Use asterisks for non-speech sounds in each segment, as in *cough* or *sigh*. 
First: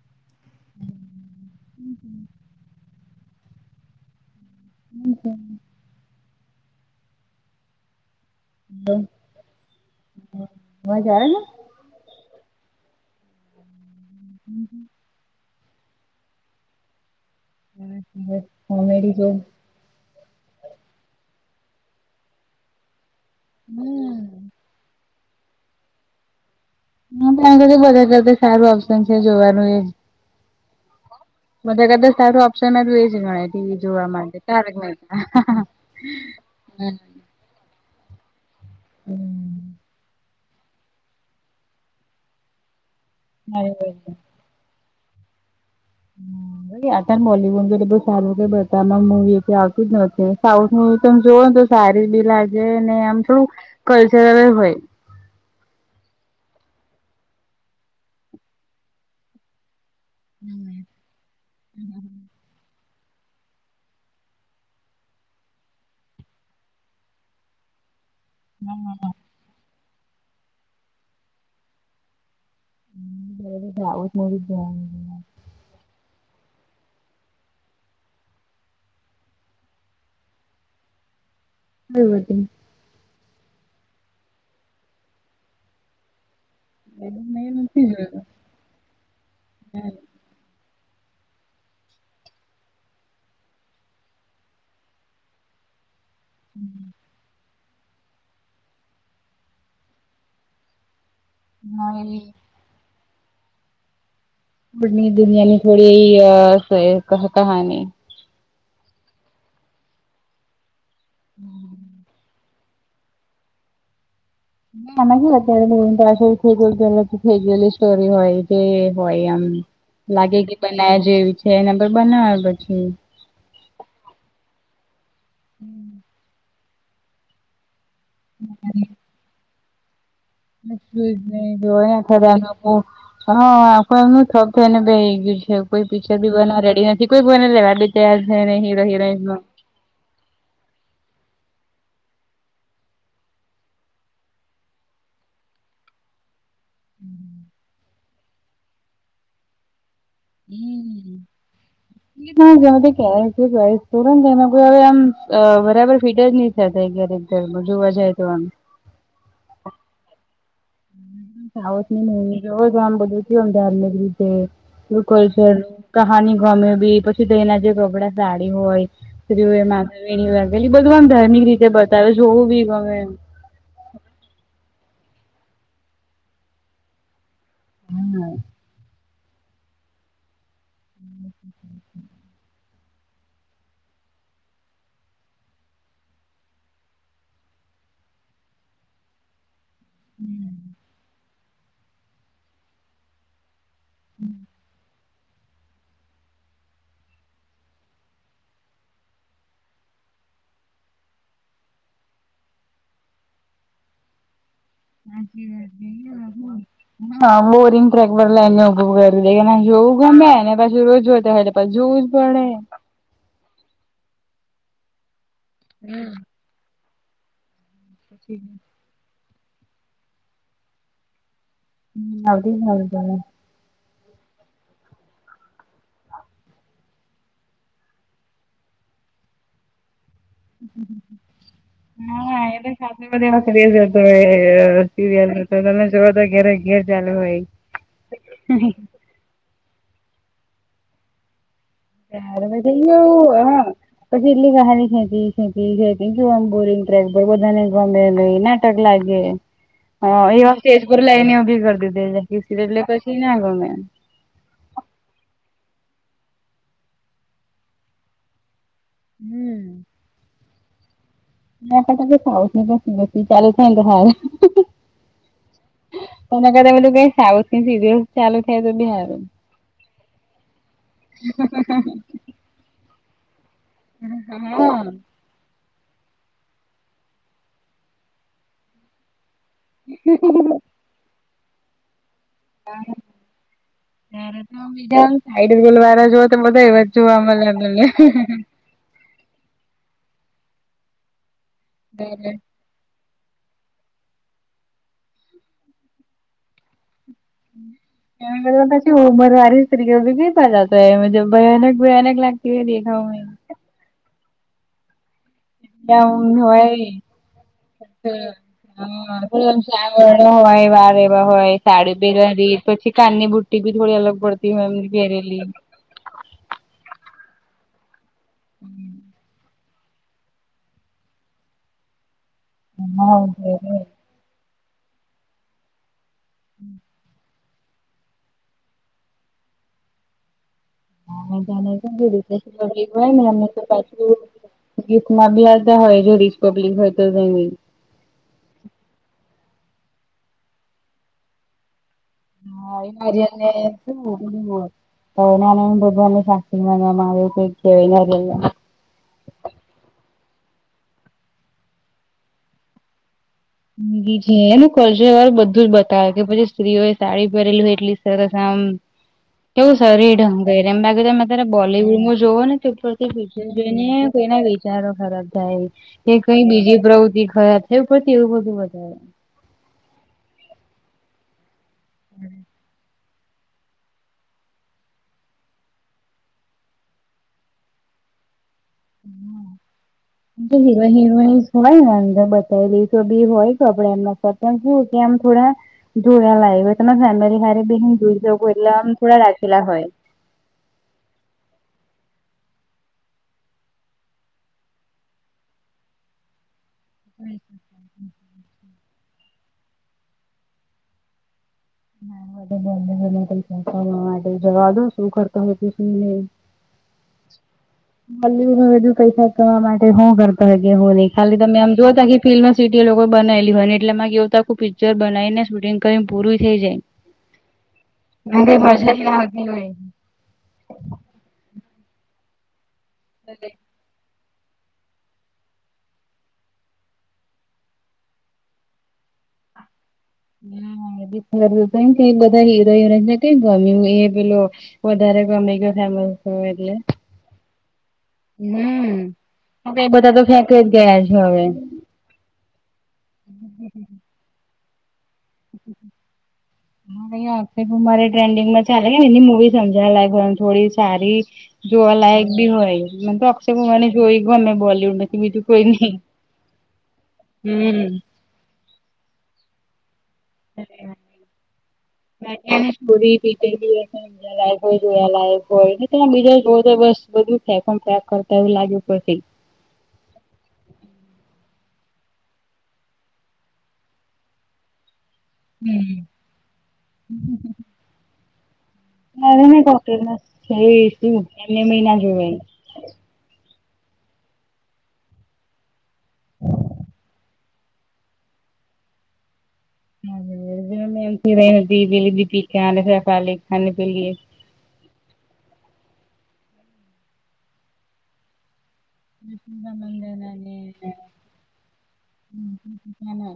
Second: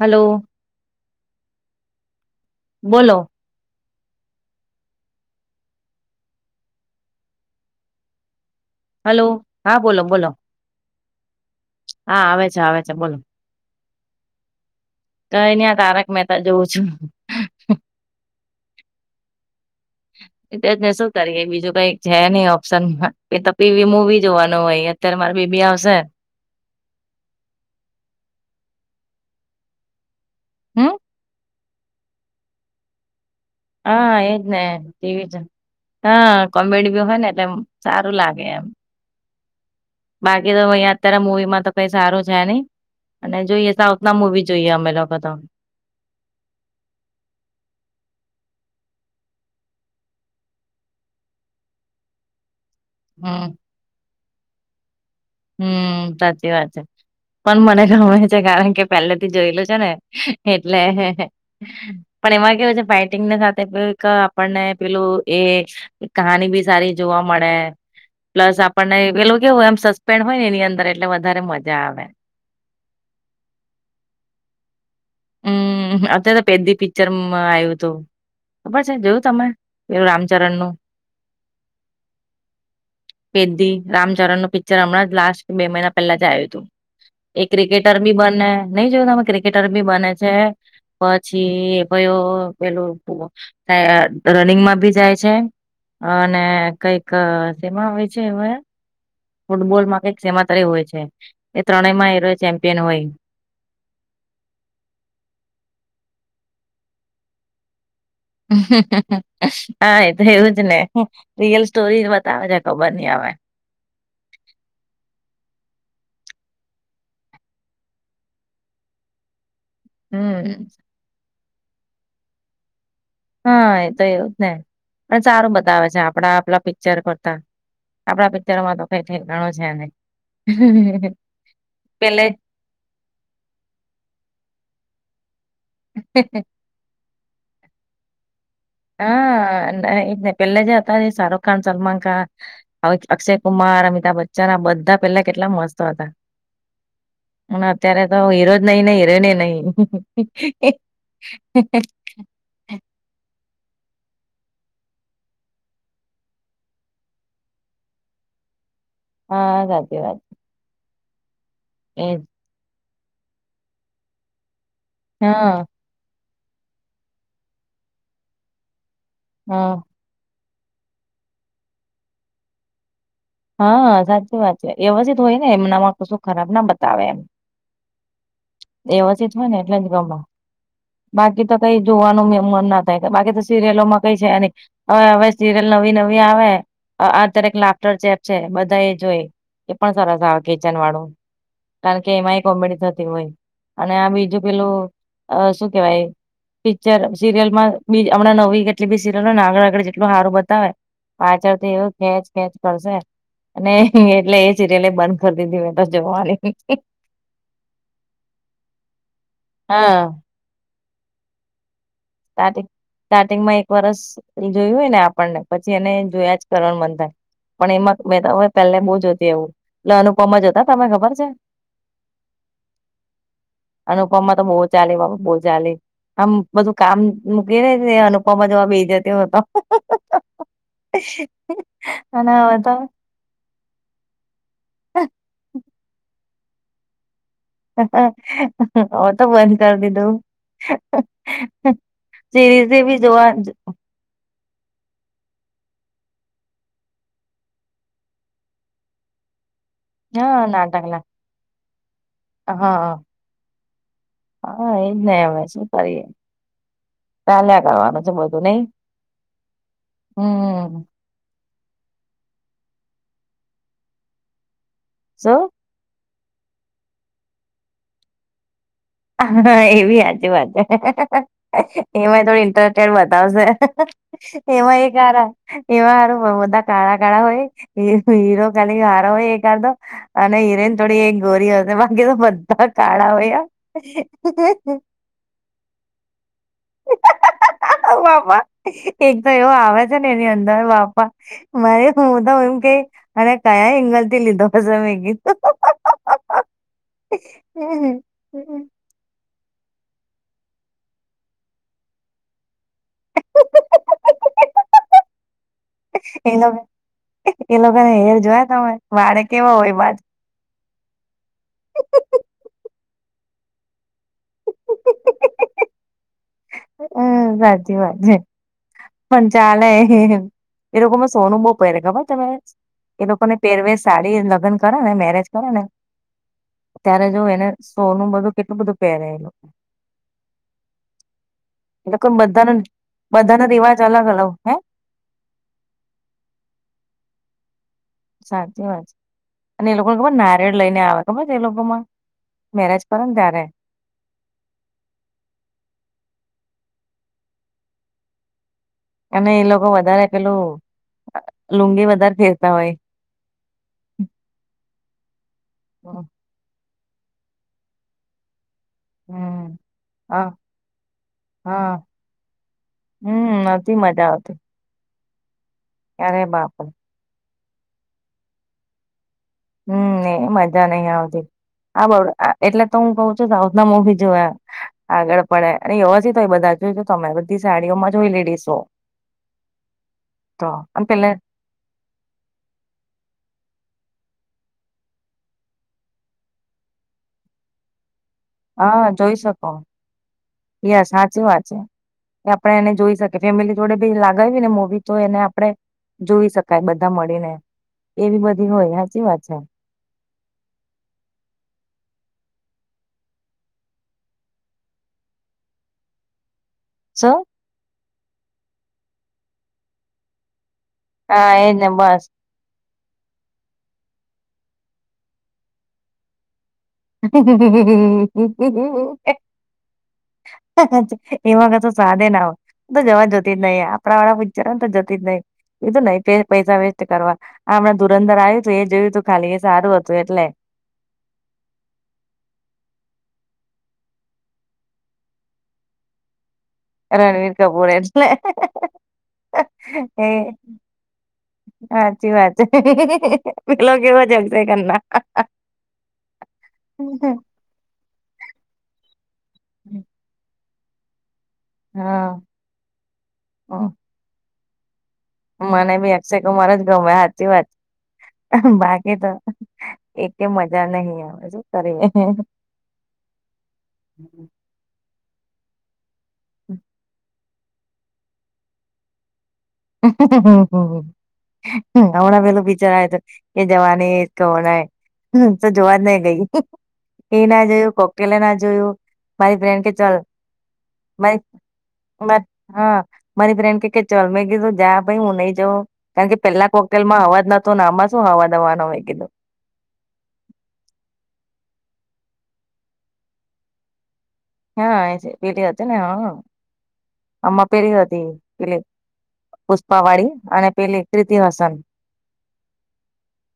હાલો. બોલો? *inaudible* *inaudible* હાલો હા બોલો બોલો. અવાજ આવે છે? હા આવે છે આવે છે બોલો. *inaudible* કયની આ તારક મહેતા જોઉં છું. *inaudible* *unintelligible* *inaudible* તે જ ને શું કરીએ બીજું કઈક છે નઈ ઓપ્શન માં કે તપીવી મુવી જોવાનું હોય. અત્યારે મારી બેબી આવશે. *unintelligible* જોવાનું એ. હું? બધાકરતા સારું ઓપ્શન એજ ગણાય. ટીવી જોવા હા માટે એજ ને તારક ટી મહેતા. વી હા કોમેડી બી હોય ને એમ. સારું લાગે એમ. હમ્મ. બાકી તો અહીંયા અત્યારે મુવી માં તો કઈ સારું છે નઈ અને જોઈ સાઉથ ના મુવી જોઈએ અમે લોકો તો. *inaudible* *unintelligible* મુવી આવું જ નથી સાઉથવી તમે જોવાનો તો સારી બી લાગે ને આમ થોડું હમ કલ્ચરલ હોય. હમ સાચી વાત છે પણ મને ગમે છે કારણ કે પહેલે થી જોયેલું છે ને. એટલે પણ એમાં કેવું છે ફઇટિંગને સાથે એક આપણને પેલું એ કહાની બી સારી જોવા મળે. પ્લસ આપણને પેલું કેવું એમ સસ્પેન્ડ હોય ને એની અંદર એટલે વધારે મજા આવે. *unintelligible* હમ્મ અત્યારે તો પેદી પિક્ચરમાં આવ્યું હતુ. ખબર છે જોયું તમે પેલુ રામચરણ નું? *unintelligible* પેદી રામચરણ નું પિક્ચર હમણાં જ લાસ્ટ બે મહિના પેલા જ આયું તું. એ મેં નથી ક્રિકેટર બી બને, નહીં જોયું તમે ક્રિકેટર બી બને છે એ પછી પયો પેલું રનિંગમાં ભી જાય છે. અને કંઈક અહ શેમા હોય છે હવે ફૂટબોલ માં કંઈક શેમા *unintelligible* હોય છે, એ ત્રણેય જોયું. માં એરો ચેમ્પિયન હોય. *unintelligible* હા એ તો એવું જ ને. રિયલ સ્ટોરી જ બતાવે છે. ખબર ની હવે. *unintelligible* સ્ટોરી હોય કે હોય એમ. લાગે કે હમ બનાયા જેવી છે, એના પર બનાવે પછી. હા એ તો એવું જ ને. પણ સારું બતાવે છે આપણા આપલા પિક્ચર કરતા. આપડા પિક્ચરમાં તો કંઈ ઠેકાણો છે નહીં. *unintelligible* ઓ, હા, આખું એમનું ઠબ થઈને બેહી ગયું, કોઈ પિક્ચર બી બનાવા રેડી નથી. *unintelligible* હા. અને ઈ જ ને. પેલા જે હતા શાહરુખ ખાન, સલમાન ખાન હવે અક્ષય કુમાર, અમિતાભ બચ્ચન આ બધા પેલા કેટલા મસ્ત હતા. અને અત્યારે તો હીરો જ નહીં ને, હિરોઈને નહીં. હમ્મ *inaudible* *unintelligible* કોઈ હવે આમ બરાબર ફીટ જ નહીં *unintelligible* જોવા જાય તો આમ. હા સાચી વાત. એજ *unintelligible* ધાર્મિક રીતે એવું કલ્ચર હા કહાની ગમે બી, પછી તેના જે *unintelligible* સાડી હોય હા *unintelligible* *unintelligible* બધું આમ ધાર્મિક રીતે બતાવે, જોવું બી ગમે એમ. હા, સાચી વાત છે. વ્યવસ્થિત હોય ને એમનામાં કશું ખરાબ ના બતાવે એમ. હમ્મ. વ્યવસ્થિત હોય ને એટલે જ ગમે, બાકી તો કંઈ જોવાનું મે મન ના *unintelligible* બાકી તો સિરિયલોમાં કંઈ છે નહીં, હવે-હવે સિરિયલ નવી-નવી આવે આ-આ દરેક લાફ્ટર ચેપ છે, બધા એ જોઈ, એ પણ સરસ આવે કિચન વાળું. કારણ કે એમાંય કોમેડી થતી હોય, અને આ બીજું પેલું અહ શું કેવાય પિક્ચર સિરિયલમાં બી હમણાં નવી કેટલી બી સીરિયલ હોય ને આગળ-આગળ જેટલું હારું બતાવે પાછળથી એવું ખેંચ-ખેંચ કરશે અને એટલે જ બંધ કરી દીધી મેં તો જોવાની. હા. બોરિંગ ટ્રેક *unintelligible* લઈને હા *unintelligible* *unintelligible* સ્ટાર્ટિંગ-સ્ટાર્ટિંગમાં એક વરસ જોયું હોય ને એ આપણને, પછી એને જોયા જ કરવાનું મન થાય. પણ એમાં મેં તો હવે પેલે બહુ જોતી એવું, એટલે અનુપમા જોતા તને ખબર છે? હમ્મ. *unintelligible* અનુપમા તો બહુ ચાલી બાપા બહુ ચાલી. આમ બધું કામ મૂકી રે છે એ અનુપમા જોવા બેહી જતી હું તો. હા અને હવે *unintelligible* *unintelligible* તો તો તમે જોવો તો ઘેરે ઘેર ચાલું હોય. હવે તો બંધ કર દીધું. સિરીઝી ભી જોવા *unintelligible* કે આમ ટ્રેક, બહું બધાને ગમે નહીં, નાટક લાગે. *inaudible* હા નાટકલા *unintelligible* એટલે હા. પછી ના ગમે. હા એજ ને હવે શું કરીએ ચાલ્યા કરવાનું છે બધું નહી હમ્મ. હમ્મ. ના *unintelligible* ચાલુ થાય ને તો હાલે જઉ એના કરતા ઓલિયુ સાઉથની સીરિયલ ચાલુ થાય તો બી હાલે હા એવી આજુ વાજુ એમાં થોડી ઇન્ટરેસ્ટેડ બતાવશે એમા હા એક હારા એમારું બધા કાળા કાળા હોય હીરો ખાલી હારો હોય એ કાતો અને હિરોઈન થોડી એક ગોરી હશે બાકી તો બધા કાળા હોય તારે તો સાઈડ ગોલવારા જો તો બધા એવા જ જોવા મળે *inaudible* બાપા એક તો એવો આવે છે ને એની અંદર બાપા મારે હું તો એમ કે અરે કયા ઇંગલ થી લીધો હશે મે કીધું *inaudible* પછી ઉમરવારી સ્ત્રી બી ગીતા જતો એજ ભયાનક ભયાનક લાગતી હોય દેખાવામાં *inaudible* એ ઊંઘ લોકા હોય ન એ લોકોને હેર જોયા તમે વાળ હા કેવા હોય બાદ સાવરણો હોય વાર એવા હોય સાડી પહેરે રીત પછી કાનની બુટ્ટી બી થોડી અલગ પડતી હોય એમની પહેરેલી હમ્મ સાચી વાત છે પણ ચાલે એમ એ લોકોંમાં સોનું બહુ પહેરે ખબર તમે એ હા લોકોને પહેરવે સારી તે લગ્ન કરે ને મેરેજ કરે ને ત્યારે જો એને સોનું બધું કેટલું બધું પહેરાયે એ લોકો એ લોકો *unintelligible* બધાનું બધાનો રિવાજ પાછુ અલગ અલગ હે ગીફટ માં બી આવતા હોય જો રિસપબ્લિક હોય તો એમની સાચી વાત છે અને એ લોકોને ખબર નારેયળ લઈને આવે ખબર છે એ લોકોમાં મેરેજ કરો ને ત્યારે *unintelligible* એવું કઈક કેવાય *unintelligible* અને એ લોકો વધારે પેલું લુંગી વધારે પેરતા હોય લુગી છે એનું કરજ બધું જ બતાવે કે પછી સ્ત્રીઓ તાળી પરેલું એટલી સરસ આમ હા. કેવું સરીર ઢંગ એમ બાકી તમે તારે હા બોલીવુડમાં જુઓ ને તે ઉપરથી હમ ફીચર નથી જોઈને મજા આવતી કોઈના ચારો ખરાબ થાય કે અરે કઈ બાપરે બીજી પ્રવૃતિ ખરાબ થવી પડતી એવું બધું વધારે હમ્મ મજા નહી આવતી આ બઉ એટલે તો હું કઉ છું સાઉથ ના મૂવી જોયા આગળ પડે અને એવો જ તો બધા જોય તો તમે બધી સાડીઓમાં જ હોય લેડીસો તો અને હીરો પેલે હિરોઈન હોય ને અંદર બતાવી દઈશો બી હોય તો આપડે એમના સાથે એમ શું કે આમ થોડા ધોયા લાગેલા હોય તમે ફેમેલી હારે બી જોઈ શકો એટલે થોડા રાખેલા હોય. યશ હાચું વાત છે. કે આપણે એને જોઈ શકીએ ફેમિલી જોડે લાગાવી ને મુવી તો એને આપડણે જોઈ શકાય બધા મળીને એવી બધી હોય સાચી વાત છે. *unintelligible* માટે જવા દો શું કરતો હોય ને શું નહી *unintelligible* *unintelligible* પૈસા કરવા માટે હું કરતા હ કે હું નહી હા ખાલી તમે એને આમ જોઓ તો બસ ખાલી ફિલ્મ સિટી લોકોએ બનાયલી હોયને એટલે એમાં કે એવું આખું પિક્ચર બનાવીને શૂટિંગ કરીને પૂરું થઈ જાય અરે મજા જ ના *unintelligible* આવતી હોય. એમાં કાતો સવાદે ના હોય તો જવા જોતી જ નહી આવા આપડા વાળા વિચાર હોય તો જતી જ નહી. એ તો નહી કરે પૈસા વેસ્ટ કરવા હમણાં ધૂરંધર આવ્યું હતું એ જોયું તું ખાલી એ સારું હતું એટલે ના બધી કે બધા હીરો હિરોઈન ગમે એ પેલો વધારે ગમી ગયો ફેમસ થયો એટલે રણવીર કપૂર એટલે હમ્મ. હવે એ બધા તો ફેંકી જ ગયા છે હવે. સાચી વાત, પેલો કેવ જગશે કરના. આક્ષેપ મા ટ્રેન્ડિંગમાં ચાલે એની મુવી સમજ *inaudible* થોડી સારી જોવાલાયક બી હોય મન તો અક્ષ હા મને જોઈ ગમે બોલીવુડ માંથી બીજું કોઈ મને નહી બી અક્ષય કુમાર જ ગમે હાચી વાત હમ બાકી તો એક *unintelligible* હોય જોયા લાયક હોયલા બીજા જો તો બસ બધું ફેકમ ફેક કરતા એવું લાગ્યું પછી. હમણાં પેલું બિચાર આવે તો એ જવાની *unintelligible* હુ તો જોવા જ હમ નહી ગઈ એ ના જોયું, કોકેલા ના જોયું. ભાઈ મારે ને બેન કે ચલ કોકટેલ માં છે ભાઈ, શું એમને મહિના જોવાય. હા. મારી ફ્રેન કે કે ચાલ મે કીધું જ ભાઈ હું નહી જાઉં કારણ કે પેલા કોકટેલમાં અવાજ નતો ના આમાં શું અવાજ આવવાનો હોય કીધો. *unintelligible* ખાલી પીલી. હાએ છે, પેલી હતી ને હા આમાં પેલી હતી પેલી પુષ્પા વાળી રક્ષાબંધન અને પેલી કીર્તિ હસન. હમ્મ હમ્મ મને.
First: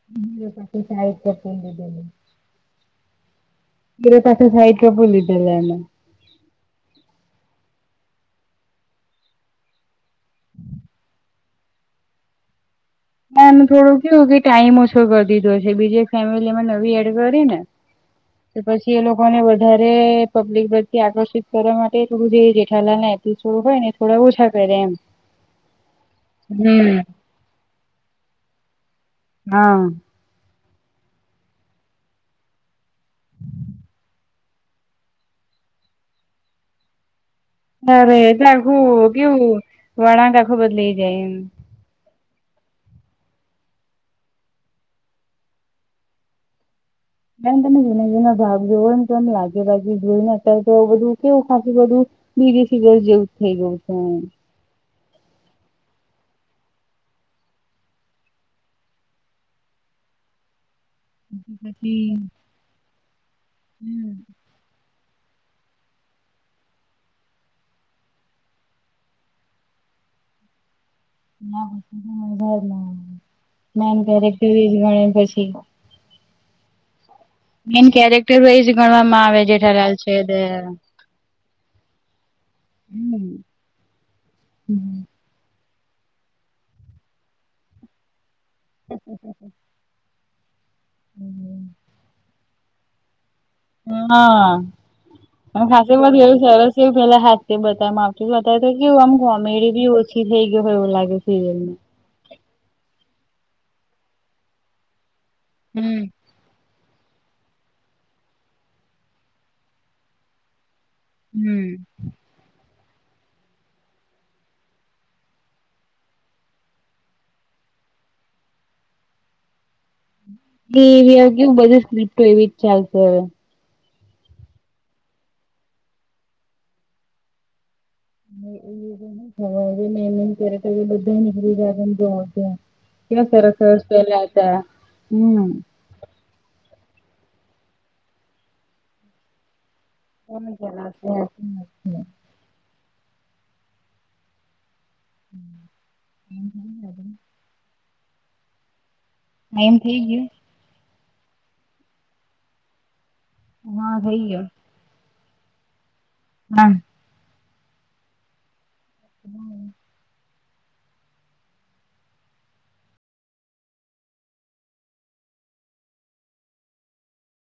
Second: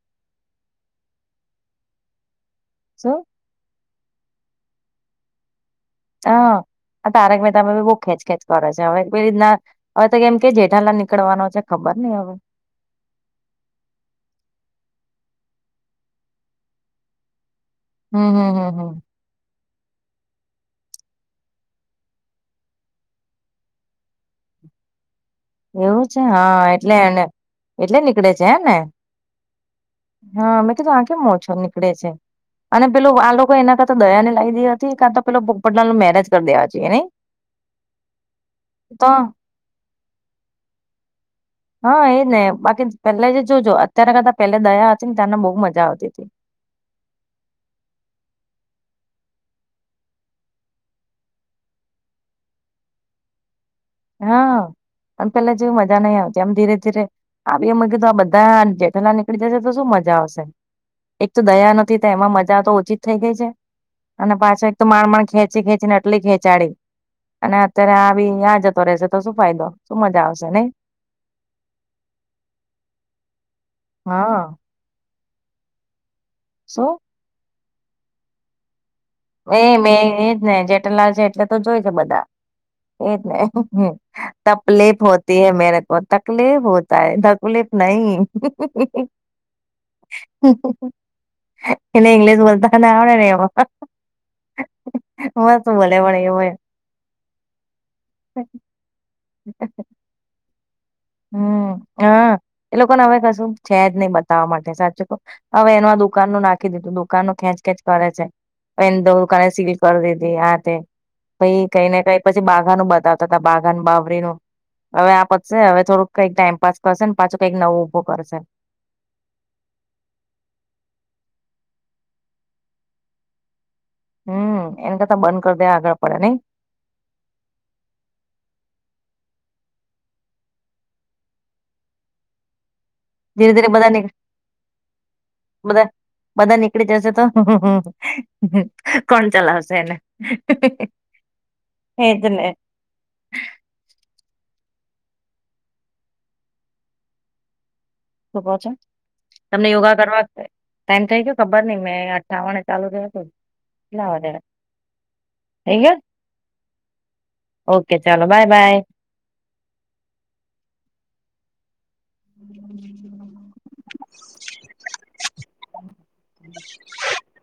*unintelligible* શું? એરે પાસે સાહિત્ય ભૂલીદે એને. આ આ તારેક મહેતાએ બહુ ખેંચ ખેચ કરે છે, હવે કોઈ રીતના હવેતો કેમકે, જેઠાલાલ નીકળવાનો છે, ખબર નહીં હવે. ના એનું થોડો કેવુંકે ટાઈમ ઓછો કરી દીધો છે, બીજી એક ફેમિલીમાં નવી એડ કરીને. હમ હમ એ હમ હમ. પછીએ લોક લોકોને વધારે પબ્લિક પરથી આકર્ષિત કરવા માટે જેઠાલાલને થોડું હોયને થોડા ઓછા કરે એમ. એવું છે હા એટલે હમ્મ એટલે નીકળે છે, હેને? હા. હા, મેતો કેમ આ તો કેમ ઓછો નીકળે છે. અને પેલું આ લોકો એના કરતા દયાને લઈદી હતી, કાતો પેલો પોપટલાલના મેરેજ કરી દેવા જોઈએ નહીં. અરે એટલે આખું કેવું વળાંક આખું બદલાય જાય, એમ. હા, એજને બાકી પેલાજે જોજો અત્યારે કરતા પે દયા હતી ને ત્યારને બહુ મજા આવતી હતી. જેમ તમે જૂના જૂના ભાગ જોવો નેતો એમ લાગશે બાકી જોઈને અત્યારે તો બધું કેવું ખાવાથી બધું મીરી ફીગર જેવું થઈ ગઈ. હા, પણ પેલા જેવું મજા નહીં આવતી એમ ધીરે ધીરે આવી એમ કીધું આ બધા જેઠાલાલ નીકળી જશે તોશું મજા આવશે. એકતો દયા નથી, તો એમાં મજા તો ઓછી થઈ ગઈ છે, અને પાછળ તો માણ માણ ખેંચી ખેંચી ને આટલી ખેંચાડી અને અત્યારે આવી નયાજ તો રહેશે તો શું ફાયદો શું મજા આવશે નહીં? *inaudible* હા ઘરેથી *inaudible* પછી. શું? મેન કેરેક્ટર હોયજ ગણવામાં આવ એમેં એજ ને જેઠાલાલ છે એટલેતો જોય છે બધા. એજ ને તકલીફ હોત તી મેરે કો તકલીફ હોતા હે તકલીફ નહીં. એને ઈંગ્લિશ બોલતાના આવડે ને એવો. હા. બોલે પણ ખાધું એવો એ. સરસ છે, પેલા હા બતામા બતાય તો કેવું આમ કોમેડી બીહો થીર થઈ ગયો હોય એવું લાગે ફજ. હાએ લોકોને હવે કશું છે, જ નહીં બતાવવા માટે સાચું કહું હવે એનું આ હમ્મ દુકાનનું નાખ કંઈ દીધું દુકાન નું ખેંચ ખેંચ કરે છે, દુકાને સીલ કરી દીધી આતે. પછી હમ્મ. કંઈને કંઈ પછી બાઘાનું બતાવતા હતા, બાઘાન બાવરીનું હવે આપશે હવે, થોડું કંઈક ટાઇમપાસ કરશે, ને પાછું કંઈક નવો ઉભો કરશે. એવી કે બધી સ્ક્રિપ્ટો એવીજ ચાલશે હવે. હું એને કરતા બંધ કરી દેવા આગળ પડે નહીં.? એતો નાખ મેં કરક બધા નીકળવી જત જોડ્યા. *inaudible* કેવા ધીરે સરસ ધીરે સરસ બધા ની પેલા હતા. હું. બધા બધા નીકળી જશે તો કોણ ચલાવશે એને, ટાઈમ એજને, હું, હું છે, તમને યોગા થઈ કરવા ગયો ટાઈમ થઇ ગયો ખબર નઈ મેં અઠાવને ચાલુ રહ્યો હતું, હા પટલા થઈ વાગે. ગયો એંગયો,? હમ ઓકે ચાલો બાય બાય હમ હમ *inaudible* બ *inaudible*